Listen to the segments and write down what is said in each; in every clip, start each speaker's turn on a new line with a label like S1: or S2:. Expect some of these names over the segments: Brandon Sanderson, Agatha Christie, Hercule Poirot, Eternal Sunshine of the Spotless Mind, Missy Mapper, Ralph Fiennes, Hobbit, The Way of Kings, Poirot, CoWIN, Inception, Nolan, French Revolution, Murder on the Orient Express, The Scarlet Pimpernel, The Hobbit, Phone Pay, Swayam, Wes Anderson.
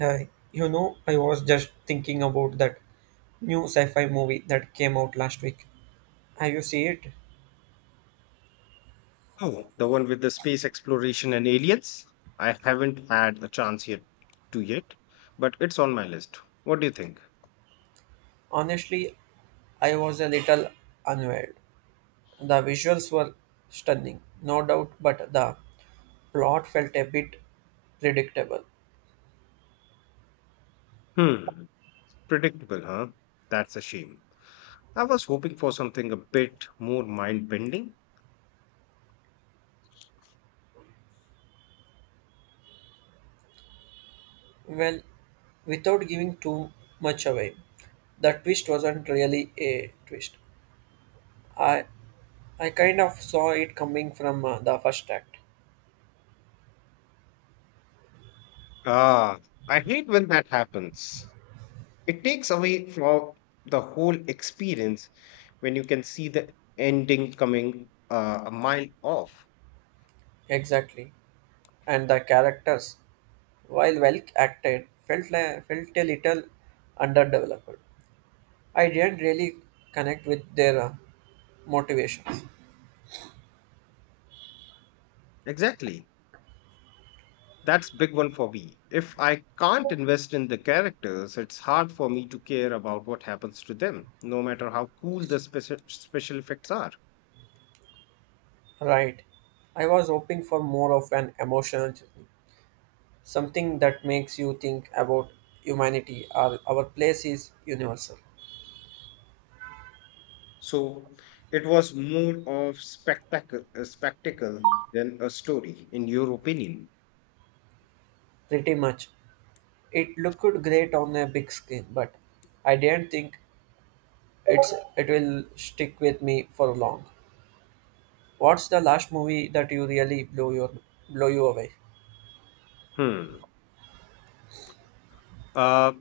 S1: Hi, you know, I was just thinking about that new sci-fi movie that came out last week. Have you seen it?
S2: Oh, the one with the space exploration and aliens? I haven't had a chance yet to yet, but it's on my list. What do you think?
S1: Honestly, I was a little unaware. The visuals were stunning, no doubt, but the plot felt a bit predictable.
S2: Hmm, predictable, huh? That's a shame. I was hoping for something a bit more mind bending.
S1: Well, without giving too much away, the twist wasn't really a twist. I I kind of saw it coming from the first act.
S2: Ah, I hate when that happens. It takes away from the whole experience when you can see the ending coming a mile off.
S1: Exactly. And the characters, while well acted, felt a little underdeveloped. I didn't really connect with their motivations.
S2: Exactly. That's big one for me. If I can't invest in the characters, it's hard for me to care about what happens to them, no matter how cool the special effects are.
S1: Right. I was hoping for more of an emotional journey, something that makes you think about humanity or our place is universal.
S2: So it was more of spectacle, a spectacle than a story, in your opinion.
S1: Pretty much. It looked great on a big screen, but I didn't think it will stick with me for long. What's the last movie that you really blow you away?
S2: Hmm. Uh,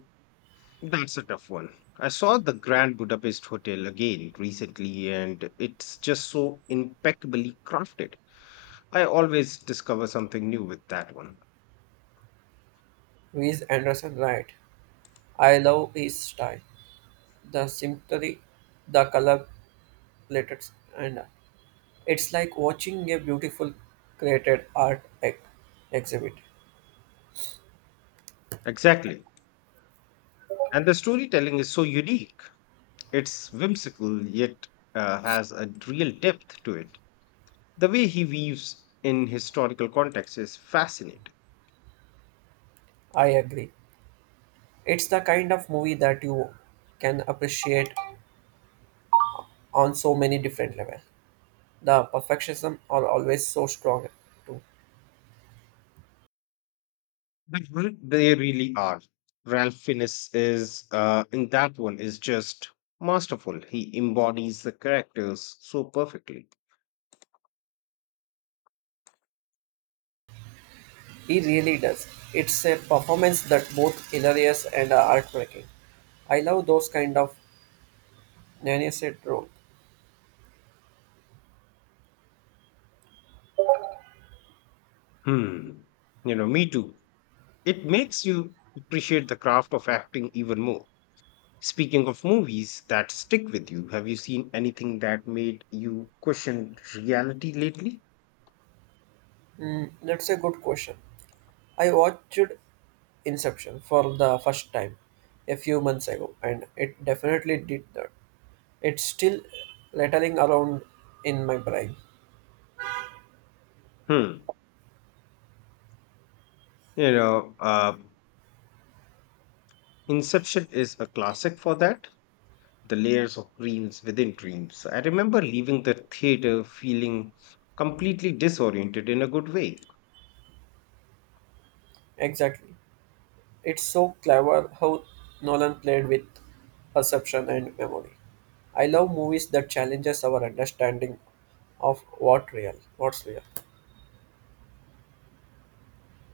S2: that's a tough one. I saw the Grand Budapest Hotel again recently, and it's just so impeccably crafted. I always discover something new with that one.
S1: Wes Anderson, right? I love his style, the symmetry, the color palettes, and it's like watching a beautiful created exhibit.
S2: Exactly. And the storytelling is so unique. It's whimsical, yet has a real depth to it. The way he weaves in historical context is fascinating.
S1: I agree. It's the kind of movie that you can appreciate on so many different levels. The perfectionism are always so strong too.
S2: Mhm. They really are. Ralph Fiennes is in that one is just masterful. He embodies the characters so perfectly.
S1: He really does. It's a performance that both hilarious and heartbreaking. I love those kind of nanny said role.
S2: Hmm. You know, me too. It makes you appreciate the craft of acting even more. Speaking of movies that stick with you, have you seen anything that made you question reality lately?
S1: Mm, that's a good question. I watched Inception for the first time a few months ago, and it definitely did that. It's still rattling around in my brain.
S2: Hmm. You know, uh, Inception is a classic for that. The layers of dreams within dreams. I remember leaving the theater feeling completely disoriented in a good way.
S1: Exactly. It's so clever how Nolan played with perception and memory. I love movies that challenges our understanding of what's real.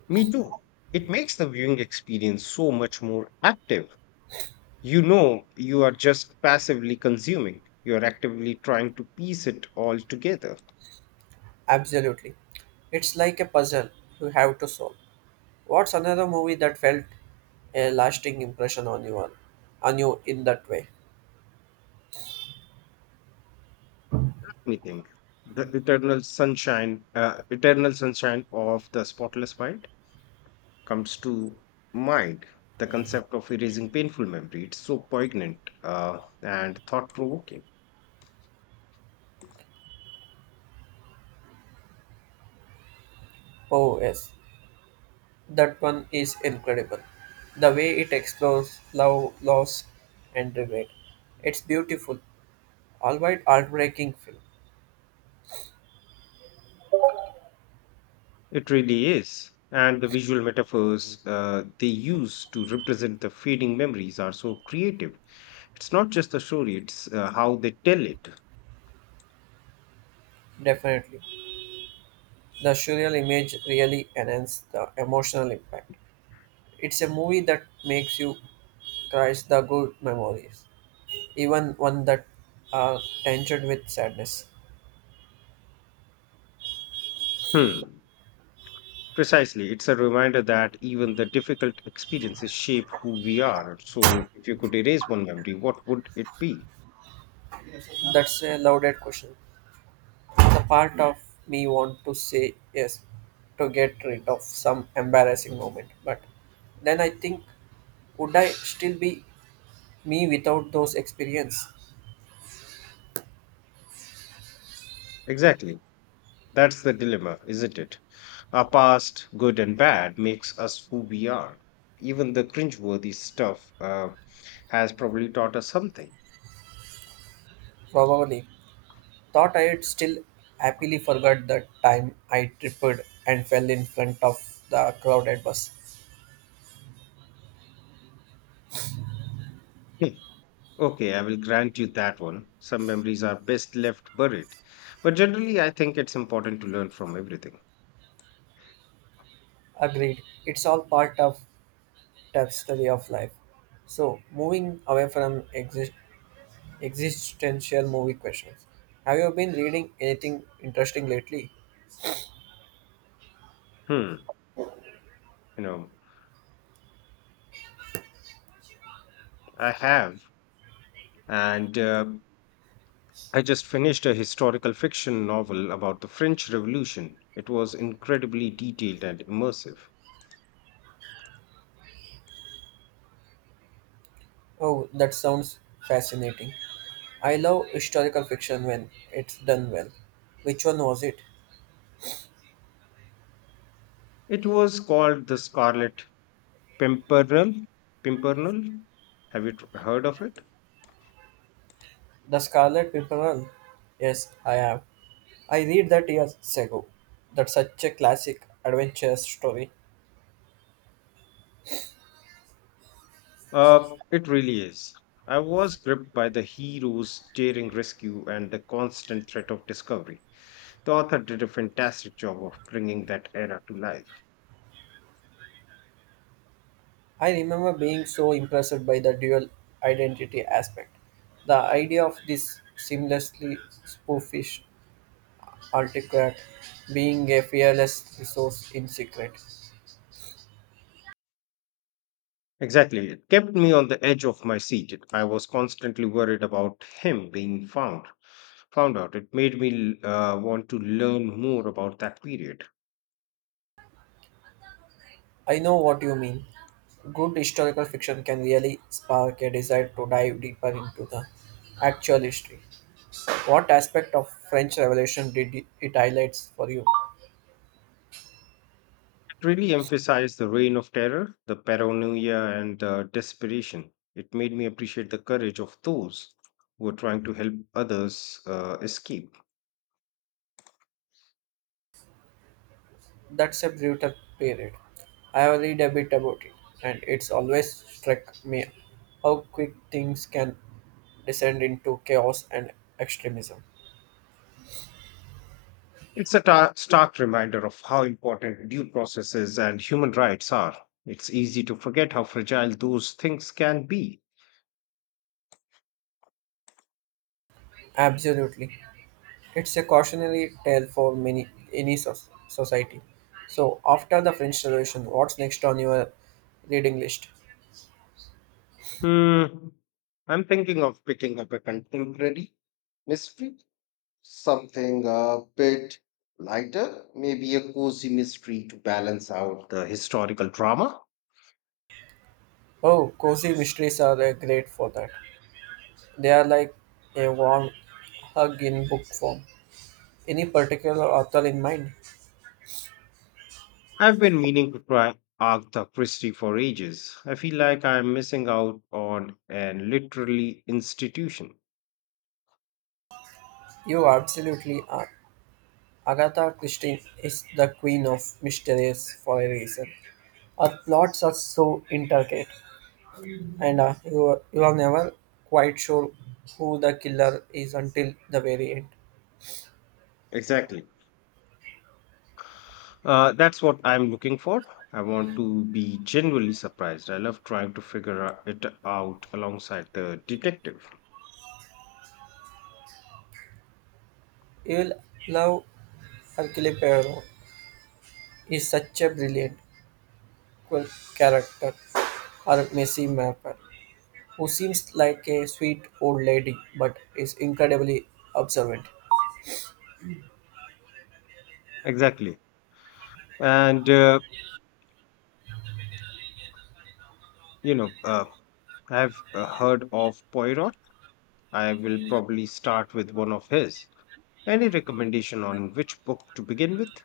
S2: Me too. It makes the viewing experience so much more active. You know, you are just passively consuming, you're actively trying to piece it all together.
S1: Absolutely. It's like a puzzle you have to solve. What's another movie that felt a lasting impression on you in that way?
S2: Me think. Eternal sunshine of the spotless mind comes to mind. The concept of erasing painful memory. It's so poignant and thought provoking.
S1: Oh, yes, that one is incredible. The way it explores love, loss, and regret. It's beautiful, albeit heartbreaking film.
S2: It really is. And the visual metaphors they use to represent the fading memories are so creative. It's not just the story, it's how they tell it.
S1: Definitely. The surreal image really enhances the emotional impact. It's a movie that makes you cry the good memories, even one that are tinged with sadness.
S2: Hmm. Precisely. It's a reminder that even the difficult experiences shape who we are. So, if you could erase one memory, what would it be?
S1: That's a loaded question. The part of me want to say yes to get rid of some embarrassing moment, but then I think would I still be me without those experience?
S2: Exactly. That's the dilemma, isn't it? Our past, good and bad, makes us who we are. Even the cringeworthy stuff has probably taught us something.
S1: Probably. Thought I had still happily forgot the time I tripped and fell in front of the crowded bus.
S2: Hmm, okay, I will grant you that one. Some memories are best left buried. But generally, I think it's important to learn from everything.
S1: Agreed. It's all part of tapestry of life. So, moving away from existential movie questions, have you been reading anything interesting lately?
S2: Hmm, you know, I have, and I just finished a historical fiction novel about the French Revolution. It was incredibly detailed and immersive.
S1: Oh, that sounds fascinating. I love historical fiction when it's done well. Which one was it?
S2: It was called The Scarlet Pimpernel. Pimpernel. Have you heard of it?
S1: The Scarlet Pimpernel? Yes, I have. I read that years ago. That's such a classic adventure story.
S2: It really is. I was gripped by the hero's daring rescue and the constant threat of discovery. The author did a fantastic job of bringing that era to life.
S1: I remember being so impressed by the dual identity aspect. The idea of this seamlessly spoofish artifact being a fearless resource in secret.
S2: Exactly. It kept me on the edge of my seat. I was constantly worried about him being found. Found out. It made me want to learn more about that period.
S1: I know what you mean. Good historical fiction can really spark a desire to dive deeper into the actual history. What aspect of French Revolution did it highlights for you?
S2: It really emphasized the reign of terror, the paranoia, and the desperation. It made me appreciate the courage of those who were trying to help others escape.
S1: That's a brutal period. I have read a bit about it, and it's always struck me how quick things can descend into chaos and extremism.
S2: It's a stark reminder of how important due processes and human rights are. It's easy to forget how fragile those things can be.
S1: Absolutely. It's a cautionary tale for many any society. So after the French Revolution, what's next on your reading list?
S2: Hmm. I'm thinking of picking up a contemporary mystery. Something a bit lighter, maybe a cozy mystery to balance out the historical drama.
S1: Oh, cozy mysteries are great for that. They are like a warm hug in book form. Any particular author in mind?
S2: I've been meaning to try Agatha Christie for ages. I feel like I'm missing out on an literary institution.
S1: You absolutely are. Agatha Christie is the queen of mysteries for a reason. Her plots are so intricate, and you are never quite sure who the killer is until the very end.
S2: Exactly. That's what I'm looking for. I want to be genuinely surprised. I love trying to figure it out alongside the detective.
S1: You will love Hercule Poirot. He's such a brilliant quirk- character, or Missy Mapper, who seems like a sweet old lady but is incredibly observant.
S2: Exactly. And, uh, you know, uh, I've heard of Poirot. I will probably start with one of his. Any recommendation on which book to begin with?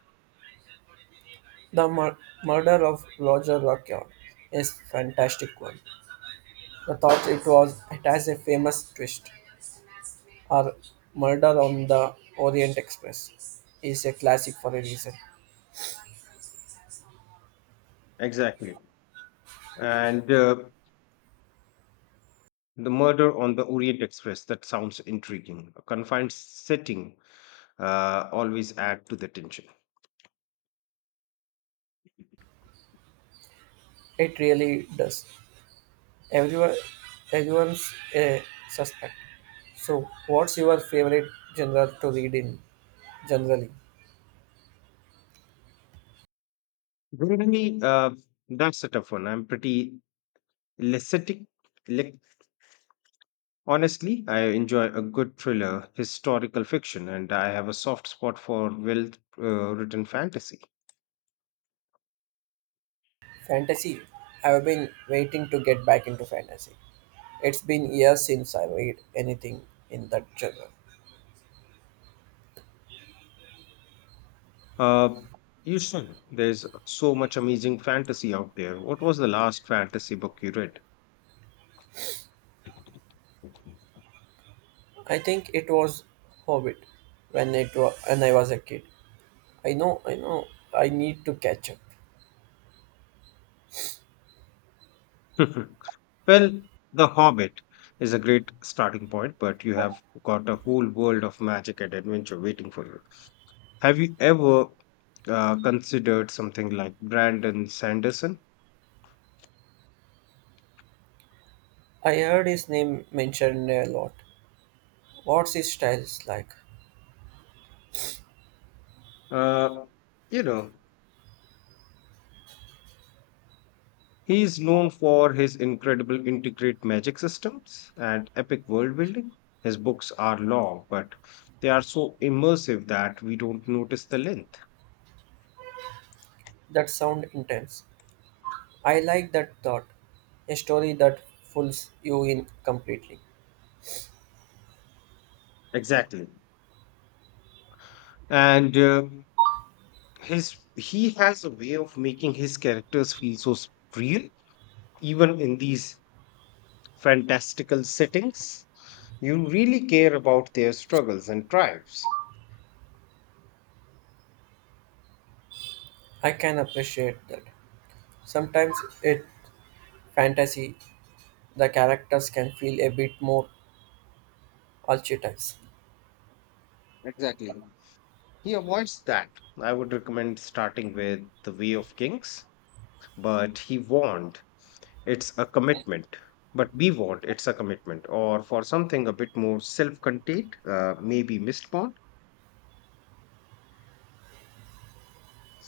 S1: The murder of Roger Lockhart is fantastic one. The thought it has a famous twist, or Murder on the Orient Express is a classic for a reason.
S2: Exactly. And The murder on the Orient Express, that sounds intriguing. A confined setting always add to the tension.
S1: It really does. Everyone, everyone's a suspect. So, what's your favorite genre to read in generally?
S2: Generally, that's a tough one. I'm pretty elastic, honestly, I enjoy a good thriller, historical fiction, and I have a soft spot for well written fantasy.
S1: Fantasy. I've been waiting to get back into fantasy. It's been years since I read anything in that genre.
S2: Uh, you should. There's so much amazing fantasy out there. What was the last fantasy book you read?
S1: I think it was Hobbit when I was a kid. I know. I need to catch up.
S2: Mhm. Well, The Hobbit is a great starting point, but you have got a whole world of magic and adventure waiting for you. Have you ever considered something like Brandon Sanderson?
S1: I heard his name mentioned a lot. What's his style like?
S2: Uh, you know, he's known for his incredible integrate magic systems and epic world building. His books are long, but they are so immersive that we don't notice the length.
S1: That sound intense. I like that thought. A story that pulls you in completely.
S2: Exactly. And his He has a way of making his characters feel real even in these fantastical settings. You really care about their struggles and triumphs.
S1: I can appreciate that. Sometimes in fantasy, the characters can feel a bit more archetypes.
S2: Exactly, he avoids that. I would recommend starting with The Way of Kings, but he warned it's a commitment, but we want it's a commitment or for something a bit more self-contained, maybe missed bond.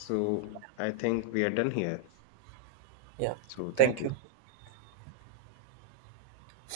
S2: So I think we are done here,
S1: Yeah,
S2: so thank
S1: thank you.
S2: you.